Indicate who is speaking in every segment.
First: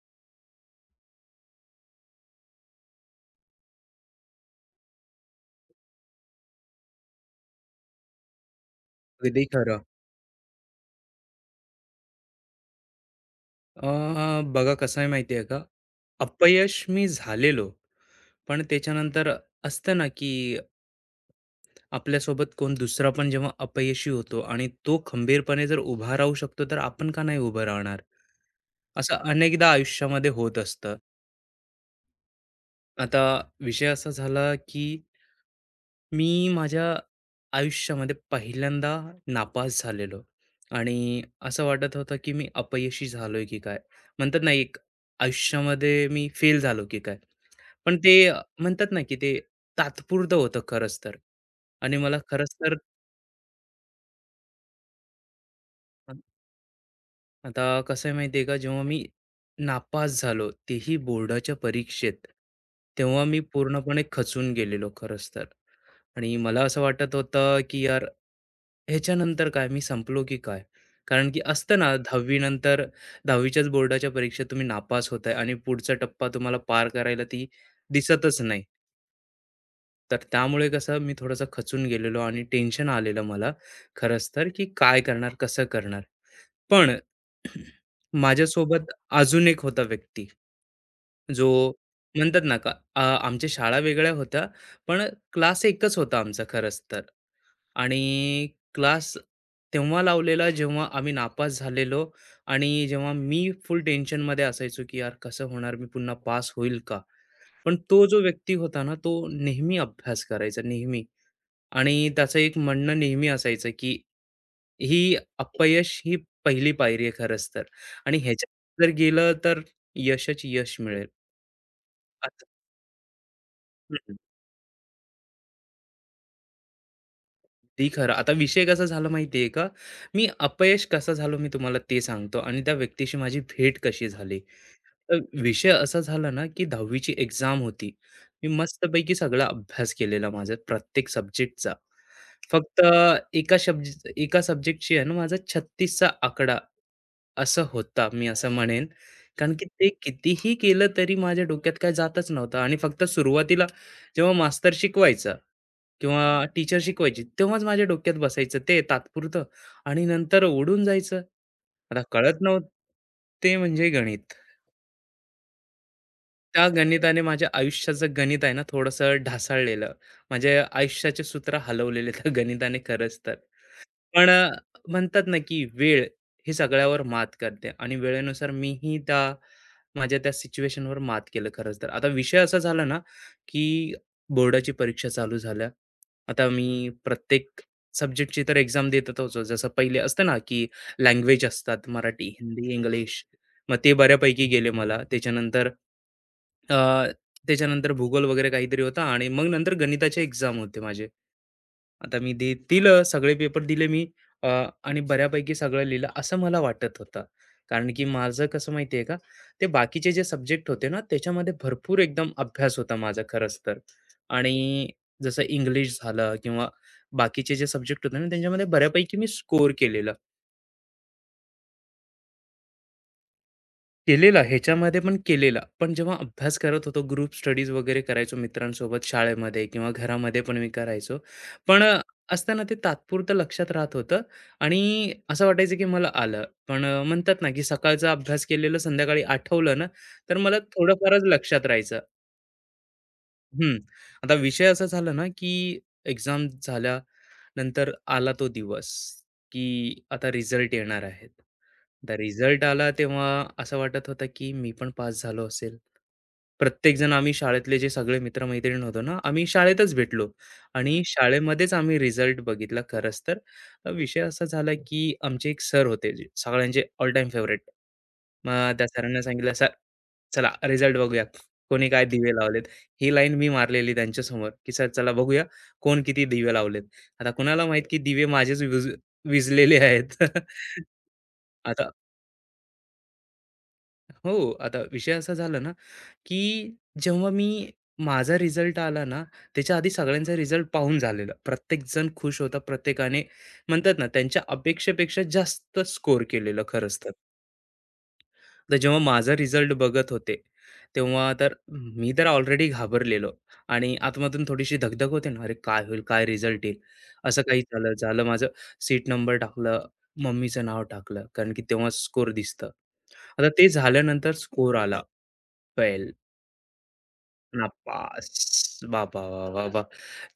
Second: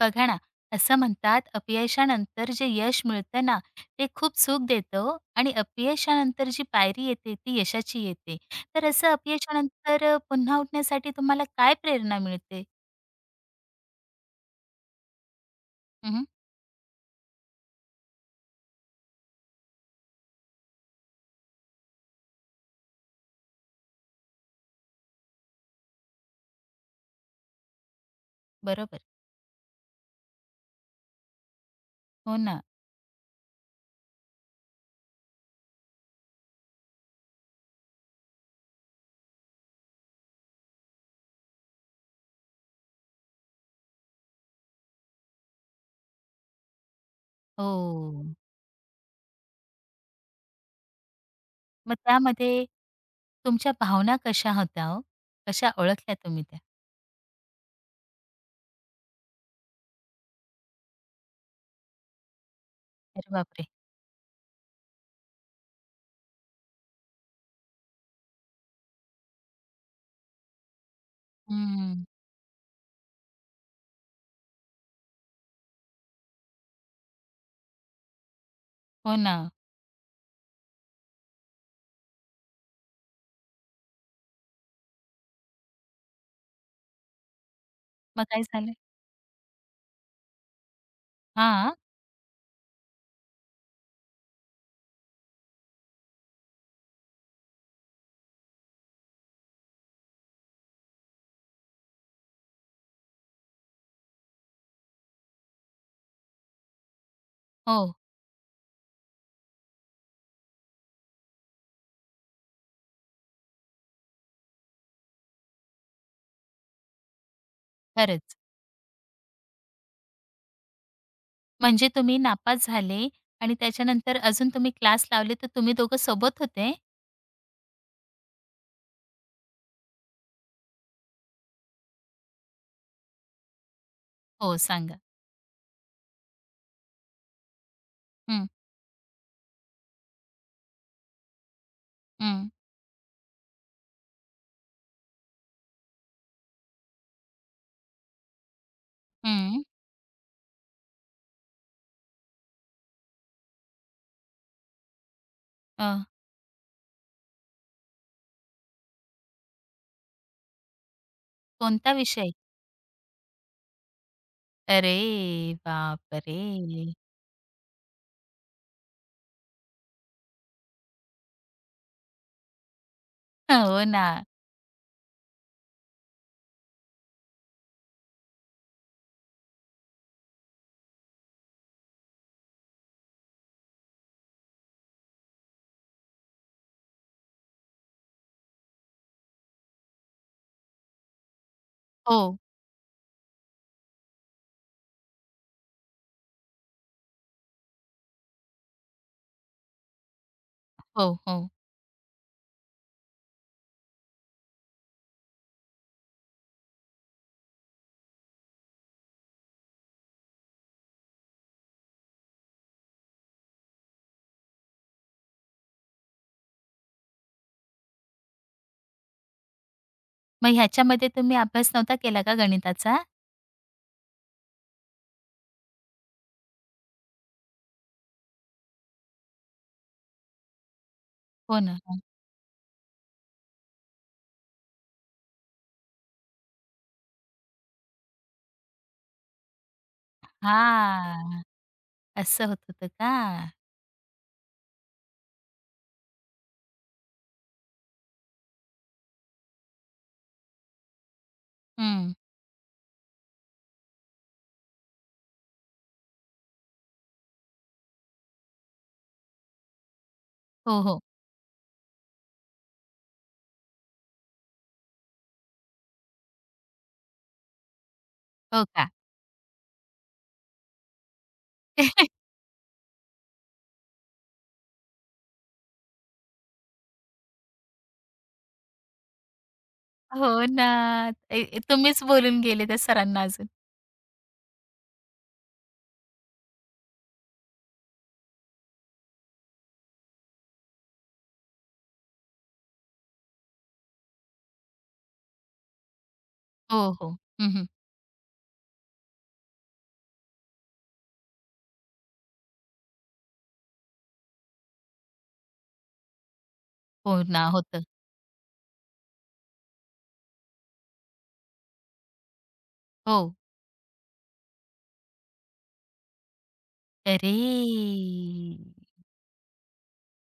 Speaker 1: बघा ना, असं म्हणतात अपयशानंतर जे यश मिळतं ना, ते खूप सुख देतं हो आणि अपयशानंतर जी पायरी येते ती यशाची येते. तर असं
Speaker 2: अगदी खरं.
Speaker 1: अपयशानंतर पुन्हा उठण्यासाठी तुम्हाला काय प्रेरणा मिळते?
Speaker 2: बघा कसं आहे माहिती आहे का?
Speaker 1: हं,
Speaker 2: अपयश मी झालेलो, पण त्याच्यानंतर असतं ना, की आपल्यासोबत कोण दुसरा पण जेव्हा अपयशी होतो आणि तो खंबीरपणे जर उभा राहू शकतो, तर आपण का नाही उभं राहणार?
Speaker 1: बरोबर.
Speaker 2: असं अनेकदा आयुष्यामध्ये होत असतं.
Speaker 1: हो ना.
Speaker 2: आता विषय असा झाला, की मी माझ्या आयुष्यामध्ये पहिल्यांदा नापास झालेलो आणि असं वाटत होतं की मी अपयशी झालोय की काय म्हणतात ना एक आयुष्यामध्ये मी फेल झालो की काय. पण ते
Speaker 1: हो.
Speaker 2: म्हणतात ना की ते तात्पुरतं होतं खरंच तर
Speaker 1: मग
Speaker 2: आणि मला खरंच
Speaker 1: त्यामध्ये
Speaker 2: तर.
Speaker 1: तुमच्या भावना कशा होत्या हो? कशा
Speaker 2: अ,
Speaker 1: ओळखल्या तुम्ही त्या?
Speaker 2: आता कसं आहे माहिती आहे का जेव्हा मी नापास झालो तेही बोर्डाच्या परीक्षेत तेव्हा
Speaker 1: अरे
Speaker 2: मी
Speaker 1: बापरे!
Speaker 2: पूर्णपणे खचून गेलेलो खरंच तर आणि मला असं वाटत होतं, की यार ह्याच्यानंतर काय? मी संपलो की काय? कारण की असतं ना
Speaker 1: हं.
Speaker 2: 10वी नंतर 10वीच्याच बोर्डाच्या परीक्षेत तुम्ही नापास होताय आणि पुढचा टप्पा तुम्हाला पार करायला ती दिसतच नाही.
Speaker 1: हो ना.
Speaker 2: तर त्यामुळे कसं मी थोडासा खचून गेलेलो आणि टेन्शन आलेलं मला खरंच तर, की काय करणार? कसं करणार? पण
Speaker 1: मग काय झालं?
Speaker 2: माझ्यासोबत अजून एक होता व्यक्ती, जो
Speaker 1: हां.
Speaker 2: म्हणतात ना का आमच्या शाळा वेगळ्या होत्या, पण क्लास एकच होता आमचा खरंच तर. आणि क्लास तेव्हा लावलेला जेव्हा आम्ही नापास झालेलो आणि जेव्हा मी फुल टेन्शनमध्ये असायचो की यार कसं होणार मी पुन्हा पास होईल का. पण
Speaker 1: हो.
Speaker 2: तो जो व्यक्ती होता ना तो नेहमी अभ्यास करायचा नेहमी आणि त्याचं एक म्हणणं नेहमी असायचं की ही अपयश ही पहिली पायरी आहे खरंच तर आणि
Speaker 1: खरंच.
Speaker 2: ह्याच्यात जर गेलं तर यशच यश मिळेल.
Speaker 1: म्हणजे तुम्ही
Speaker 2: आता-
Speaker 1: नापास झाले आणि त्याच्यानंतर अजून तुम्ही क्लास लावले, तर तुम्ही दोघं सोबत होते?
Speaker 2: ते खरं. आता विषय कसा झाला माहिती आहे का? मी अपयश कसा झालो मी तुम्हाला ते सांगतो आणि त्या व्यक्तीशी माझी भेट कशी झाली.
Speaker 1: हो, सांगा.
Speaker 2: तर विषय असा झाला ना, की 10वी ची एक्झाम होती.
Speaker 1: हं,
Speaker 2: मी मस्तपैकी सगळा अभ्यास केलेला माझा प्रत्येक सब्जेक्टचा.
Speaker 1: हं,
Speaker 2: फक्त एका सब्जेक्टची आहे ना माझा 36 आकडा असं होता, मी असं म्हणेन. कारण
Speaker 1: हं.
Speaker 2: की ते कितीही केलं तरी माझ्या डोक्यात काय जातच नव्हतं आणि फक्त सुरुवातीला जेव्हा मास्तर शिकवायचा
Speaker 1: अ,
Speaker 2: किंवा टीचर शिकवायची, तेव्हाच माझ्या डोक्यात बसायचं ते तात्पुरतं आणि नंतर उडून जायचं.
Speaker 1: कोणता
Speaker 2: आता
Speaker 1: विषय?
Speaker 2: कळत नव्हतं ते म्हणजे गणित.
Speaker 1: अरे बापरे!
Speaker 2: त्या गणिताने माझ्या आयुष्याचं गणित आहे ना, थोडंसं ढासळलेलं. माझे आयुष्याचे सूत्र हलवलेले त्या गणिताने खरंच तर.
Speaker 1: हो ना.
Speaker 2: पण म्हणतात ना, की वेळ हे सगळ्यावर मात करते आणि वेळेनुसार मीही त्या माझ्या त्या सिच्युएशनवर मात केलं खरंच तर. आता विषय असा झाला ना, की बोर्डाची परीक्षा चालू झाल्या. आता मी प्रत्येक सब्जेक्टची तर एक्झाम देतच होतो. जसं पहिले असतं ना, की लँग्वेज असतात मराठी,
Speaker 1: हो,
Speaker 2: हिंदी, इंग्लिश. मग ते बऱ्यापैकी गेले मला. त्याच्यानंतर अ, त्याच्यानंतर भूगोल वगैरे काहीतरी होता आणि मग नंतर गणिताचे एक्झाम होते माझे.
Speaker 1: हो, हो.
Speaker 2: आता मी दिलं सगळे पेपर दिले मी अ, आणि बऱ्यापैकी सगळं लिहिलं असं मला वाटत होतं. कारण की माझं कसं माहिती का, ते बाकीचे जे सब्जेक्ट होते ना, त्याच्यामध्ये भरपूर एकदम अभ्यास होता माझा खरंच तर. आणि जसं इंग्लिश झालं किंवा बाकीचे जे सब्जेक्ट होते ना, त्यांच्यामध्ये बऱ्यापैकी मी स्कोर केलेलं.
Speaker 1: मग ह्याच्यामध्ये तुम्ही अभ्यास नव्हता केला का गणिताचा?
Speaker 2: केलेला ह्याच्यामध्ये पण केलेला. पण जेव्हा अभ्यास करत होतो, ग्रुप स्टडीज वगैरे करायचो मित्रांसोबत शाळेमध्ये किंवा घरामध्ये पण मी करायचो.
Speaker 1: हो ना.
Speaker 2: पण असताना ते तात्पुरतं लक्षात राहत होतं आणि असं वाटायचं की मला आलं. पण म्हणतात ना की सकाळचा अभ्यास केलेलं संध्याकाळी आठवलं ना, तर मला थोडंफारच
Speaker 1: हां,
Speaker 2: लक्षात राहायचं.
Speaker 1: असं होत होतं का?
Speaker 2: हं. आता विषय असा झाला ना की एक्झाम झाल्या नंतर आला तो दिवस, की आता रिझल्ट येणार आहेत.
Speaker 1: हं.
Speaker 2: तर रिझल्ट आला तेव्हा असं वाटत होतं, की मी पण पास झालो असेल. प्रत्येकजण आम्ही शाळेतले जे सगळे मित्र-मैत्रीण होतो ना, आम्ही शाळेतच भेटलो
Speaker 1: हो, हो.
Speaker 2: आणि शाळेमध्येच आम्ही रिझल्ट बघितला खरंच तर. विषय असा झाला, की आमचे एक सर होते जे सगळ्यांचे ऑल टाईम फेव्हरेट.
Speaker 1: हो
Speaker 2: मग त्या
Speaker 1: का?
Speaker 2: सरांना सांगितलं, "सर, चला रिझल्ट बघूया. कोणी काय दिवे लावलेत." ही लाईन मी मारलेली त्यांच्यासमोर, की "सर, चला बघूया कोण किती दिवे लावलेत." आता कुणाला माहित की दिवे माझेच विझलेले आहेत.
Speaker 1: हो ना. ए
Speaker 2: आता
Speaker 1: तुम्हीच बोलून गेले त्या सरांना अजून.
Speaker 2: हो, आता विषय असा झाला ना, की जेव्हा मी माझा रिझल्ट आला ना, त्याच्या आधी सगळ्यांचा रिझल्ट पाहून झालेला. प्रत्येकजण खुश होता. प्रत्येकाने म्हणतात ना, त्यांच्या अपेक्षेपेक्षा जास्त स्कोर केलेलं
Speaker 1: हो,
Speaker 2: खरंच तर.
Speaker 1: हो. हं, हं.
Speaker 2: तर जेव्हा माझा रिझल्ट बघत होते, तेव्हा तर मी तर ऑलरेडी घाबरलेलो आणि आतमधून थोडीशी धगधग होते ना, "अरे काय होईल? काय रिझल्ट येईल?"
Speaker 1: हो
Speaker 2: असं
Speaker 1: ना,
Speaker 2: काही
Speaker 1: होतं.
Speaker 2: झालं. झालं माझं सीट नंबर टाकलं, मम्मीचं नाव टाकलं, कारण की तेव्हा स्कोर दिसतं.
Speaker 1: हो.
Speaker 2: आता ते झाल्यानंतर स्कोर आला फेल,
Speaker 1: अरे!
Speaker 2: नापास. बाबा, बाबा, बाबा!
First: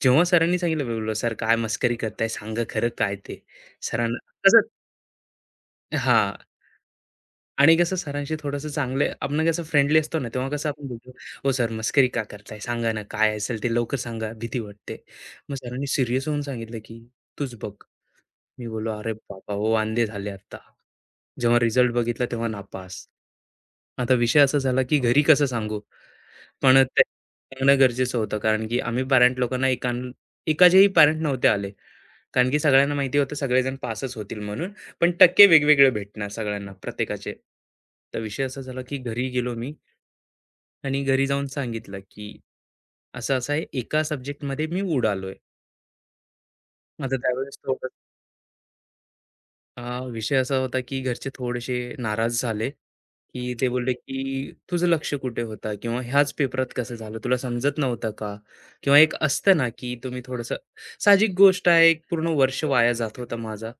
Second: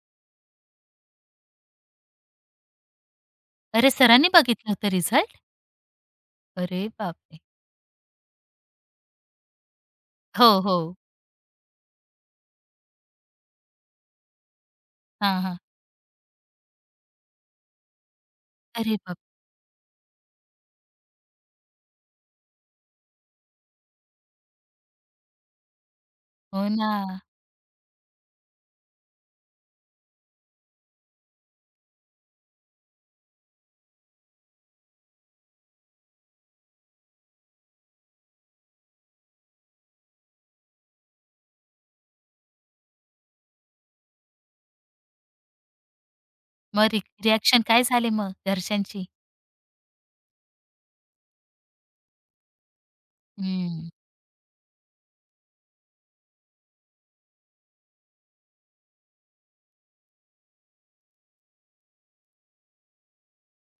Speaker 2: जेव्हा सरांनी सांगितलं, बोललो, "सर काय मस्करी करताय? सांगा खरं काय ते?"
Speaker 1: अरे,
Speaker 2: सरांना
Speaker 1: सरांनी
Speaker 2: कसं
Speaker 1: बघितलं होतं रिझल्ट?
Speaker 2: हां.
Speaker 1: अरे बापरे!
Speaker 2: आणि कसं सरांशी थोडंसं चांगले आपण कसं फ्रेंडली असतो ना, तेव्हा
Speaker 1: हो,
Speaker 2: कसं
Speaker 1: हो.
Speaker 2: आपण बोलतो, "हो सर मस्करी का करताय? सांगा ना काय असेल ते लवकर सांगा, भीती वाटते."
Speaker 1: हां,
Speaker 2: मग
Speaker 1: हां.
Speaker 2: सरांनी सीरियस होऊन सांगितलं, की "तूच बघ." मी बोललो,
Speaker 1: अरे
Speaker 2: "अरे
Speaker 1: बाप
Speaker 2: बाबा! ओ अंधे झाले आता." जेव्हा रिझल्ट बघितला तेव्हा नापास. आता विषय असा झाला, की घरी कसं सांगू?
Speaker 1: हो
Speaker 2: पण
Speaker 1: ना.
Speaker 2: ते सांगणं गरजेचं होतं कारण की आम्ही पॅरेंट लोकांना एकाचेही पॅरेंट नव्हते आले. कारण की सगळ्यांना माहिती होतं सगळेजण पासच होतील म्हणून, पण टक्के वेगवेगळे भेटणार सगळ्यांना प्रत्येकाचे. तर विषय असा झाला की घरी गेलो मी आणि घरी जाऊन सांगितलं की असं-असं आहे, एका सब्जेक्टमध्ये मी उडालोय.
Speaker 1: मग
Speaker 2: आता त्यावेळेस
Speaker 1: रिएक्शन काय
Speaker 2: थोडं
Speaker 1: झाले मग घरच्यांची?
Speaker 2: अ, विषय असा होता की घरचे थोडेसे नाराज झाले, की ते
Speaker 1: हं.
Speaker 2: बोलले की "तुझं लक्ष कुठे होता?" किंवा "ह्याच पेपरात कसं झालं? तुला समजत नव्हतं का?" किंवा एक असतं ना की तुम्ही थोडंसं साहजिक गोष्ट आहे, एक पूर्ण वर्ष वाया जात होता माझा.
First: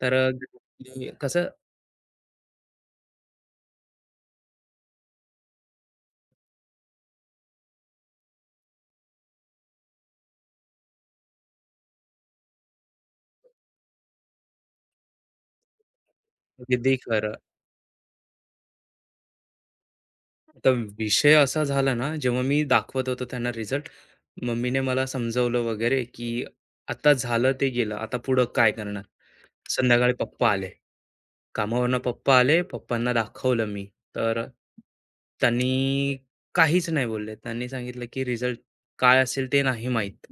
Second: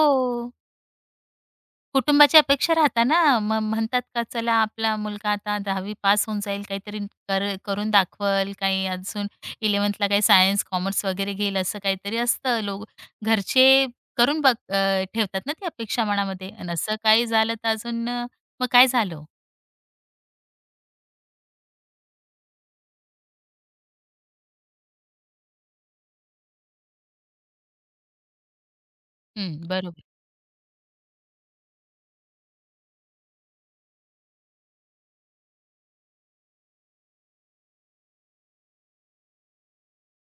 Speaker 2: तर घरी कसं.
Speaker 1: कुटुंबाची अपेक्षा राहता ना. मग म्हणतात का चला आपला मुलगा आता 10वी पास होऊन जाईल, काहीतरी करून दाखवल, काही अजून 11वीला काही सायन्स, कॉमर्स वगैरे घेईल असं काहीतरी असतं. लोक घरचे करून बघ ठेवतात ना ती अपेक्षा मनामध्ये आणि
Speaker 2: अगदी
Speaker 1: असं काही
Speaker 2: खरं.
Speaker 1: झालं तर अजून. मग काय झालं?
Speaker 2: तर विषय असा झाला ना, जेव्हा मी दाखवत होतो त्यांना रिझल्ट, मम्मीने मला समजवलं वगैरे, की "आता झालं ते गेलं, आता पुढं काय करणार?"
Speaker 1: हं, बरोबर.
Speaker 2: संध्याकाळी पप्पा आले. कामावरनं पप्पा आले, पप्पांना दाखवलं मी. तर त्यांनी काहीच नाही बोलले. त्यांनी सांगितलं, की "रिझल्ट काय असेल ते नाही माहीत."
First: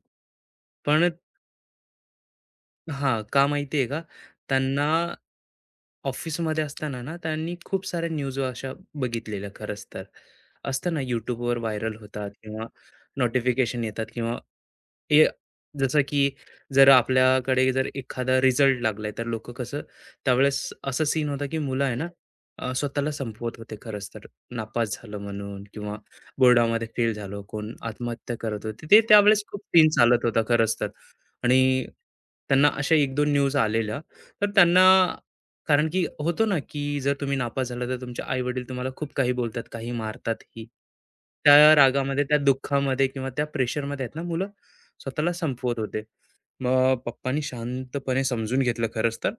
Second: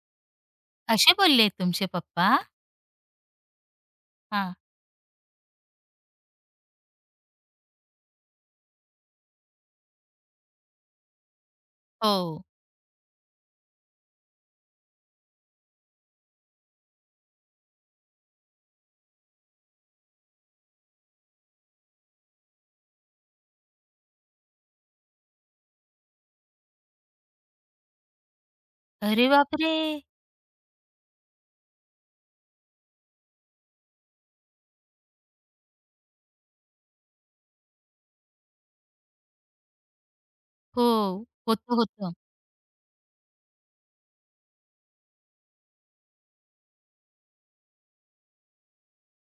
Speaker 2: पण
Speaker 1: असे बोलले तुमचे पप्पा?
Speaker 2: हां, का माहिती आहे का?
Speaker 1: हां.
Speaker 2: त्यांना ऑफिसमध्ये असताना ना, त्यांनी खूप साऱ्या न्यूज अशा बघितलेल्या खरंच तर. असतं ना YouTubeवर व्हायरल
Speaker 1: हो.
Speaker 2: होतात किंवा नोटिफिकेशन येतात किंवा ए जसं की जर आपल्याकडे जर एखादा रिझल्ट लागलाय, तर लोकं कसं त्यावेळेस असा सीन होता की मुलं आहे ना, स्वतःला संपवत होते खरंच तर. नापास झालं म्हणून किंवा बोर्डामध्ये फेल झालो, कोण आत्महत्या करत होते. ते
Speaker 1: अरे
Speaker 2: त्यावेळेस खूप
Speaker 1: बापरे!
Speaker 2: सीन चालत होता खरंच तर. आणि त्यांना अशा एक 2 न्यूज आलेल्या. तर त्यांना कारण की होतो ना, की जर तुम्ही नापास झाला तर तुमचे आई-वडील तुम्हाला खूप काही बोलतात, काही मारतात ही.
Speaker 1: हो,
Speaker 2: त्या
Speaker 1: होतं, होतं.
Speaker 2: रागामध्ये, त्या दुःखामध्ये किंवा त्या प्रेशरमध्ये आहेत ना मुलं स्वतःला संपवत होते. मग पप्पांनी शांतपणे समजून घेतलं खरंच तर.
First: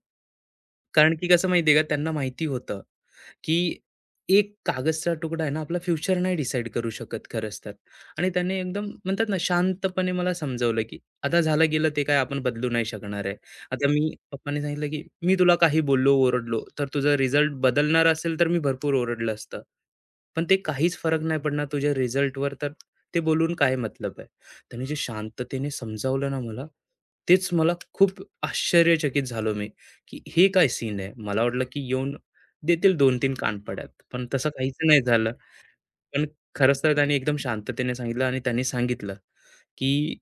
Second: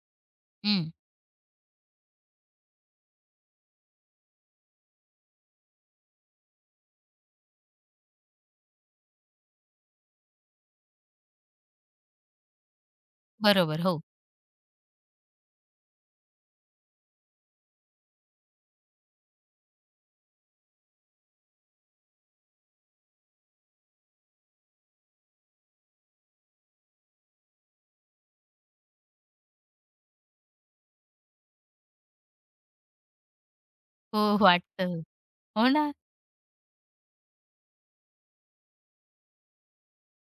Speaker 1: हं,
Speaker 2: कारण की कसं माहिती का, त्यांना माहिती होतं, की एक कागदचा तुकडा आहे ना आपला फ्युचर नाही डिसाईड करू शकत खरंच तर. आणि त्याने एकदम म्हणतात ना शांतपणे मला समजवलं, आता झालं गेलं ते काय आपण बदलू नाही शकणार आहे.
Speaker 1: बरोबर.
Speaker 2: आता
Speaker 1: हो,
Speaker 2: मी पप्पांनी सांगितलं, की "मी तुला काही बोललो, ओरडलो, तर तुझा रिझल्ट बदलणार असेल तर मी भरपूर ओरडलं असतं. पण ते काहीच फरक नाही पडणार तुझ्या रिझल्टवर, तर ते बोलून काय मतलब आहे?" त्याने जे शांततेने समजावलं ना मला, तेच मला खूप आश्चर्यचकित झालो मी, की हे काय सीन आहे? मला वाटलं, की येऊन देतील 2-3 कानफड्यात,
Speaker 1: हो
Speaker 2: पण तसं काहीच नाही
Speaker 1: वाटतं.
Speaker 2: झालं.
Speaker 1: हो ना.
Speaker 2: पण खरंच तर त्याने एकदम शांततेने सांगितलं आणि त्यांनी सांगितलं की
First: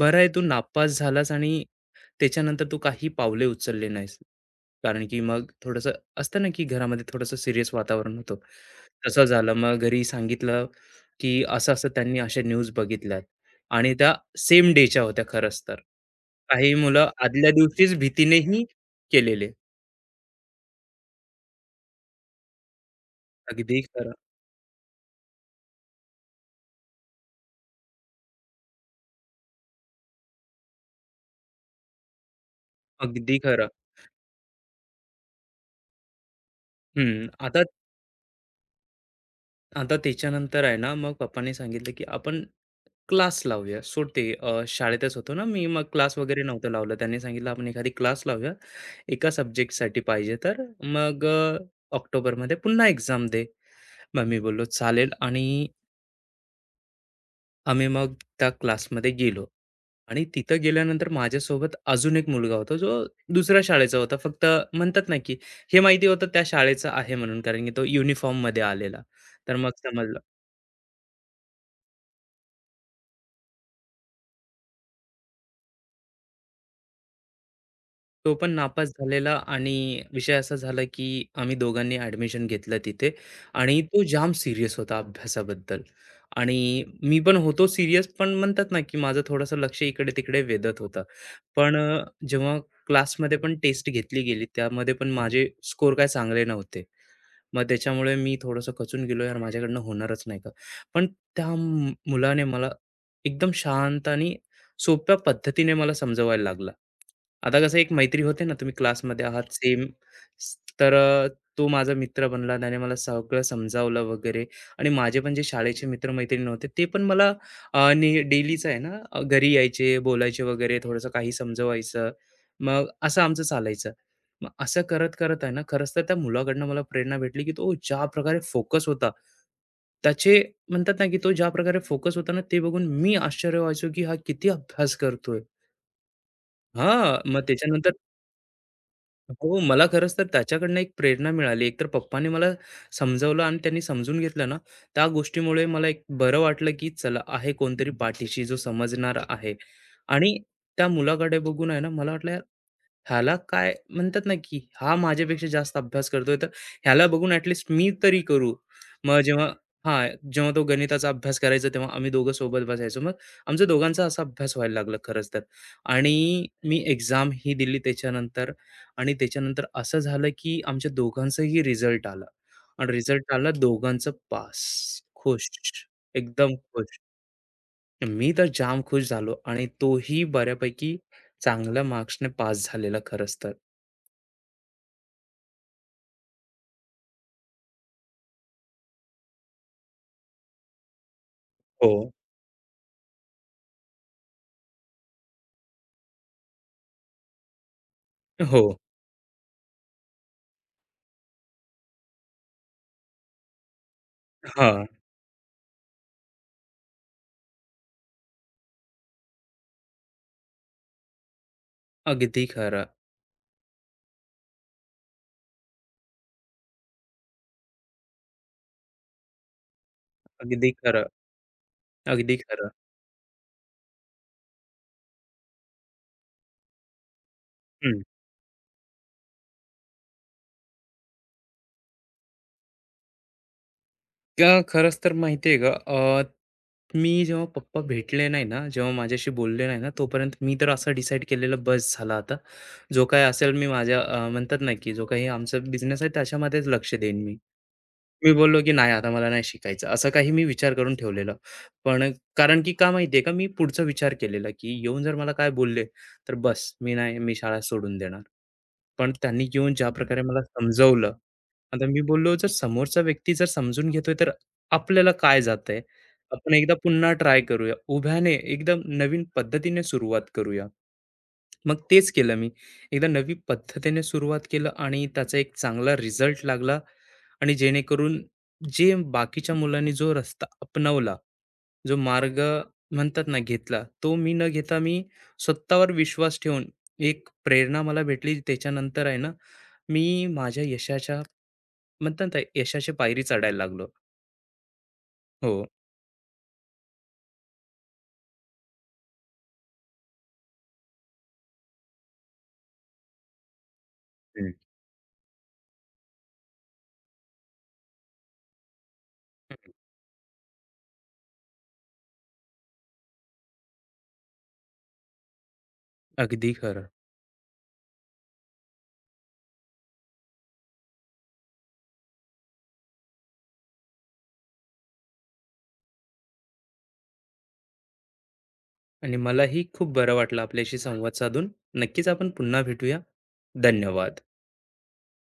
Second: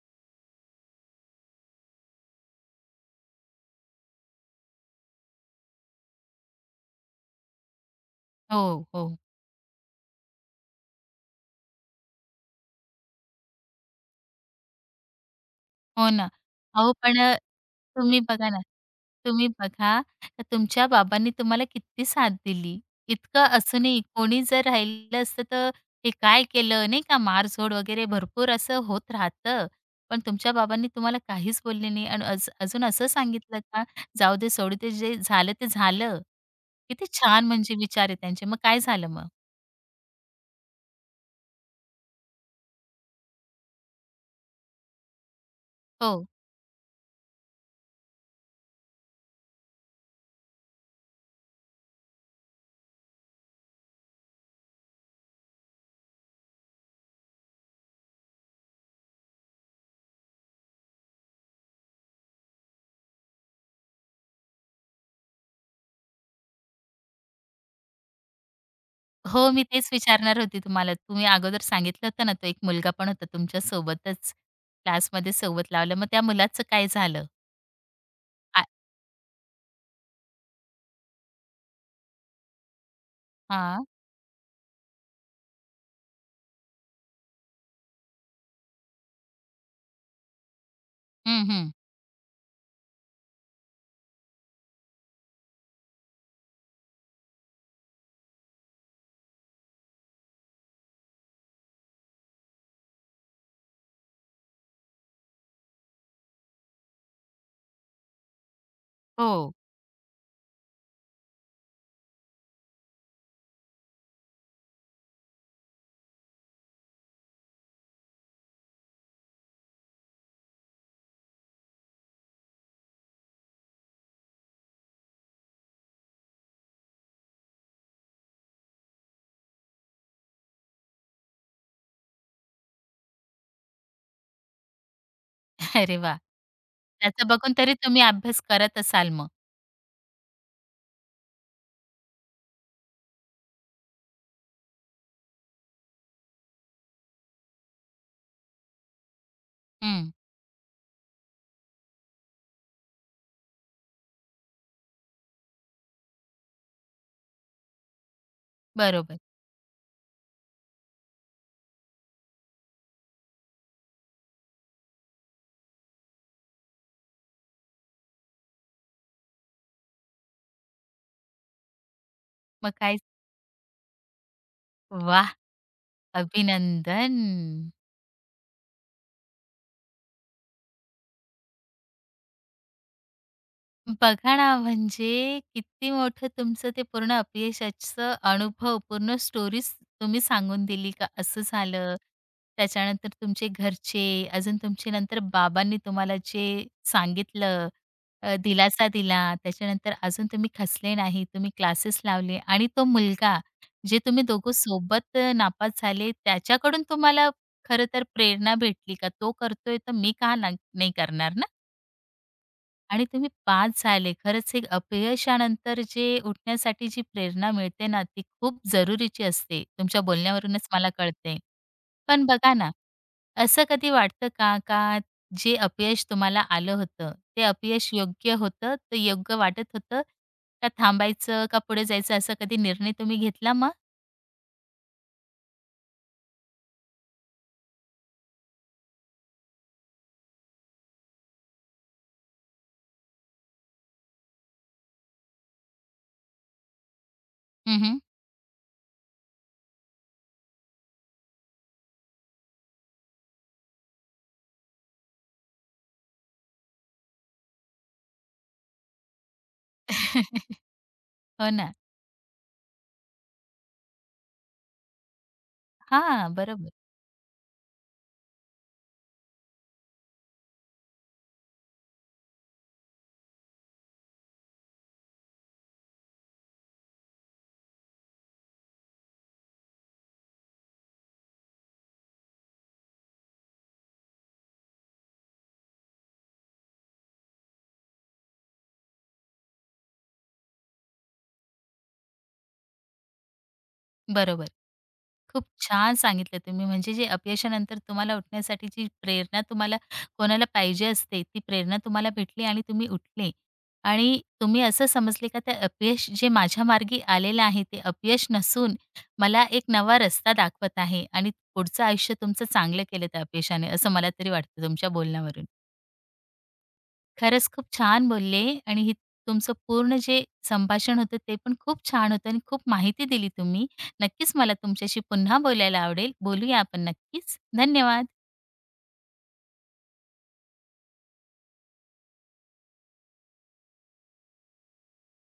Speaker 2: बरं आहे तू नापास झालास आणि त्याच्यानंतर तू काही पावले उचलले नाहीस. कारण की मग थोडंसं असतं ना, की घरामध्ये थोडंसं सीरियस वातावरण होतं.
Speaker 1: हो, हो.
Speaker 2: तसं झालं. मग घरी सांगितलं, की असं-असं त्यांनी अशा न्यूज बघितल्यात आणि त्या सेम डेच्या होत्या खरंच तर.
Speaker 1: हो ना.
Speaker 2: काही
Speaker 1: अहो,
Speaker 2: मुलं
Speaker 1: पण
Speaker 2: आदल्या दिवशीच
Speaker 1: तुम्ही बघा ना,
Speaker 2: भीतीनेही
Speaker 1: तुम्ही
Speaker 2: केलेले.
Speaker 1: बघा तर तुमच्या बाबांनी तुम्हाला किती साथ दिली. इतकं
Speaker 2: अगदी
Speaker 1: असूनही
Speaker 2: खरं,
Speaker 1: कोणी जर राहिलं असतं तर हे काय केलं नाही का, मारझोड वगैरे भरपूर असं होत राहतं. पण तुमच्या बाबांनी तुम्हाला काहीच बोलले नाही आणि अजून असं
Speaker 2: अगदी
Speaker 1: सांगितलं
Speaker 2: खरं.
Speaker 1: का, "जाऊ दे, सोडू दे, जे झालं ते झालं." किती
Speaker 2: हं.
Speaker 1: छान
Speaker 2: आता
Speaker 1: म्हणजे विचार आहे त्यांचे. मग काय झालं मग?
Speaker 2: आता त्याच्यानंतर आहे ना, मग पप्पांनी सांगितलं, की आपण क्लास लावूया. सोड ते शाळेतच होतो ना मी, मग क्लास
Speaker 1: हो.
Speaker 2: वगैरे नव्हतं लावलं. त्यांनी सांगितलं, "आपण एखादी क्लास लावूया, एका सब्जेक्टसाठी पाहिजे तर. मग ऑक्टोबरमध्ये पुन्हा एक्झाम दे." मग मी बोललो, "चालेल." आणि आम्ही मग त्या क्लासमध्ये गेलो आणि तिथं गेल्यानंतर माझ्यासोबत अजून एक मुलगा होता, जो दुसऱ्या शाळेचा होता. फक्त म्हणतात ना, की हे माहिती होतं त्या शाळेचा आहे म्हणून, कारण की तो युनिफॉर्ममध्ये आलेला.
Speaker 1: हो,
Speaker 2: तर
Speaker 1: मी
Speaker 2: मग
Speaker 1: तेच
Speaker 2: समजलं
Speaker 1: विचारणार होती तुम्हाला. तुम्ही अगोदर सांगितलं होतं ना, तो एक मुलगा पण होता तुमच्या सोबतच, क्लासमध्ये सोबत लावलं. मग त्या मुलाचं काय झालं?
Speaker 2: तो पण
Speaker 1: आ
Speaker 2: नापास झालेला आणि विषय असा झाला, की आम्ही दोघांनी ॲडमिशन घेतलं तिथे आणि
Speaker 1: हां.
Speaker 2: तो जाम सीरियस होता अभ्यासाबद्दल आणि मी पण होतो सीरियस पण म्हणतात ना, की माझं थोडंसं लक्ष इकडे-तिकडे वेधत होतं.
Speaker 1: हं, हं.
Speaker 2: पण जेव्हा क्लासमध्ये पण टेस्ट घेतली गेली, त्यामध्ये पण माझे स्कोर काय चांगले नव्हते. मग त्याच्यामुळे मी थोडंसं खचून गेलो, यार माझ्याकडनं होणारच नाही का. पण त्या मुलाने मला एकदम शांत आणि सोप्या पद्धतीने मला समजवायला लागला. आता कसं एक मैत्री होते ना, तुम्ही क्लासमध्ये आहात
Speaker 1: हो.
Speaker 2: सेम तर तो माझा मित्र बनला. त्याने मला सगळं समजावलं वगैरे आणि माझे पण जे शाळेचे मित्र होते, ते पण मला ने डेलीचं आहे ना, घरी यायचे, बोलायचे वगैरे, थोडंसं काही समजवायचं. मग असं आमचं चालायचं. मग असं करत करत आहे ना, खरंच तर त्या मुलाकडनं मला प्रेरणा भेटली, की तो ज्या प्रकारे फोकस होता, त्याचे म्हणतात ना, की तो ज्या प्रकारे फोकस होता ना, ते बघून मी आश्चर्य व्हायचो, की हा किती अभ्यास करतोय.
Speaker 1: अरे वा,
Speaker 2: हां,
Speaker 1: त्याचं
Speaker 2: मग
Speaker 1: बघून तरी
Speaker 2: त्याच्यानंतर
Speaker 1: तुम्ही अभ्यास करत असाल मग.
Speaker 2: हो, मला खरंच तर त्याच्याकडनं एक प्रेरणा मिळाली. एकतर पप्पांनी मला समजावलं आणि त्यांनी समजून घेतलं ना, त्या गोष्टीमुळे मला एक बरं वाटलं, की चला आहे कोणतरी पाठीशी जो समजणारा आहे
Speaker 1: हं.
Speaker 2: आणि त्या मुलाकडे बघून आहे ना, मला वाटलं ह्याला काय म्हणतात ना, की हा माझ्यापेक्षा जास्त अभ्यास करतोय, तर ह्याला बघून ॲटलीस्ट मी तरी करू.
Speaker 1: बरोबर.
Speaker 2: मग जेव्हा हां, जेव्हा तो गणिताचा अभ्यास करायचा, तेव्हा आम्ही दोघं सोबत बसायचो. मग आमचा दोघांचा असा अभ्यास व्हायला लागला खरंच तर. आणि मी एक्झाम ही दिली त्याच्यानंतर आणि त्याच्यानंतर असं झालं, की आमच्या दोघांचाही रिझल्ट आला
Speaker 1: मग
Speaker 2: आणि
Speaker 1: काय
Speaker 2: रिझल्ट आला दोघांचं पास.
Speaker 1: वाह!
Speaker 2: खुश, एकदम खुश.
Speaker 1: अभिनंदन.
Speaker 2: मी तर जाम खुश झालो आणि तोही बऱ्यापैकी चांगल्या मार्क्सने पास झालेला खरंच तर.
Speaker 1: बघा ना, म्हणजे किती मोठं तुमचं ते पूर्ण अपयशाचं अनुभव, पूर्ण स्टोरीच तुम्ही सांगून दिली का असं
Speaker 2: हो,
Speaker 1: झालं. त्याच्यानंतर तुमचे घरचे, अजून तुमचे नंतर बाबांनी तुम्हाला जे सांगितलं,
Speaker 2: हो.
Speaker 1: दिलासा दिला. त्याच्यानंतर अजून तुम्ही खचले नाही, तुम्ही क्लासेस लावले आणि तो मुलगा, जे तुम्ही दोघं
Speaker 2: हां.
Speaker 1: सोबत नापास झाले, त्याच्याकडून तुम्हाला खरं तर प्रेरणा भेटली का? तो करतोय तर मी का ना नाही करणार ना?
Speaker 2: अगदी खरं,
Speaker 1: आणि तुम्ही पास झाले. खरंच एक अपयशानंतर जे उठण्यासाठी जी प्रेरणा मिळते ना, ती खूप जरुरीची असते. तुमच्या बोलण्यावरूनच
Speaker 2: अगदी
Speaker 1: मला
Speaker 2: खरं,
Speaker 1: कळते. पण
Speaker 2: अगदी
Speaker 1: बघा
Speaker 2: खरं.
Speaker 1: ना, असं कधी वाटतं का जे अपयश तुम्हाला आलं होतं, ते अपयश
Speaker 2: हं.
Speaker 1: योग्य होतं, ते योग्य वाटत होतं? का थांबायचं, का पुढे जायचं असा कधी निर्णय तुम्ही घेतला मग?
Speaker 2: का खरंच तर माहिती आहे का. अ, मी जेव्हा पप्पा भेटले नाही ना, जेव्हा माझ्याशी बोलले नाही ना, तोपर्यंत मी तर असं डिसाईड केलेलं बस झाला आता. जो काही असेल मी माझ्या म्हणतात ना, की जो काही आमचा बिझनेस आहे त्याच्यामध्येच लक्ष देईन मी.
Speaker 1: हं,
Speaker 2: मी बोललो, की नाही आता मला नाही शिकायचं. असं काही मी विचार करून ठेवलेला. पण कारण की का माहिती का, मी पुढचा विचार केलेला, की येऊन जर मला काय बोलले, तर बस मी नाही, मी शाळा सोडून देणार. पण त्यांनी येऊन ज्या प्रकारे मला समजवलं,
Speaker 1: हो ना.
Speaker 2: आता मी बोललो जर समोरचा व्यक्ती जर समजून घेतोय तर आपल्याला काय जातंय?
Speaker 1: हां,
Speaker 2: आपण
Speaker 1: बरोबर.
Speaker 2: एकदा पुन्हा ट्राय करूया. उभ्याने एकदम नवीन पद्धतीने सुरुवात करूया. मग तेच केलं मी. एकदा नवी पद्धतीने सुरुवात केलं आणि त्याचा एक चांगला रिझल्ट लागला आणि जेणेकरून जे बाकीच्या मुलांनी जो रस्ता अपनावला, जो मार्ग म्हणतात ना घेतला, तो मी न घेता मी स्वतःवर विश्वास ठेवून एक प्रेरणा मला भेटली. त्याच्यानंतर आहे ना, मी माझ्या यशाच्या म्हणतात ना, यशाची पायरी चढायला लागलो.
Speaker 1: बरोबर. खूप
Speaker 2: हो.
Speaker 1: छान सांगितलं तुम्ही. म्हणजे जे अपयशानंतर तुम्हाला उठण्यासाठी जी प्रेरणा तुम्हाला कोणाला पाहिजे असते, ती प्रेरणा तुम्हाला भेटली आणि तुम्ही उठले. आणि तुम्ही असं समजले का ते अपयश जे माझ्या मार्गी आलेलं आहे, ते अपयश नसून मला एक
Speaker 2: हं,
Speaker 1: नवा रस्ता दाखवत आहे आणि पुढचं आयुष्य तुमचं चांगलं केलं त्या अपयशाने, असं मला तरी वाटतं तुमच्या बोलण्यावरून.
Speaker 2: अगदी खरं.
Speaker 1: खरंच खूप छान बोलले आणि ही तुमचं पूर्ण जे संभाषण होतं ते पण खूप छान होतं आणि खूप माहिती दिली तुम्ही. नक्कीच मला तुमच्याशी पुन्हा बोलायला आवडेल. बोलूया आपण नक्कीच. धन्यवाद.
Speaker 2: आणि मलाही खूप बरं वाटलं आपल्याशी संवाद साधून. नक्कीच आपण पुन्हा भेटूया. धन्यवाद.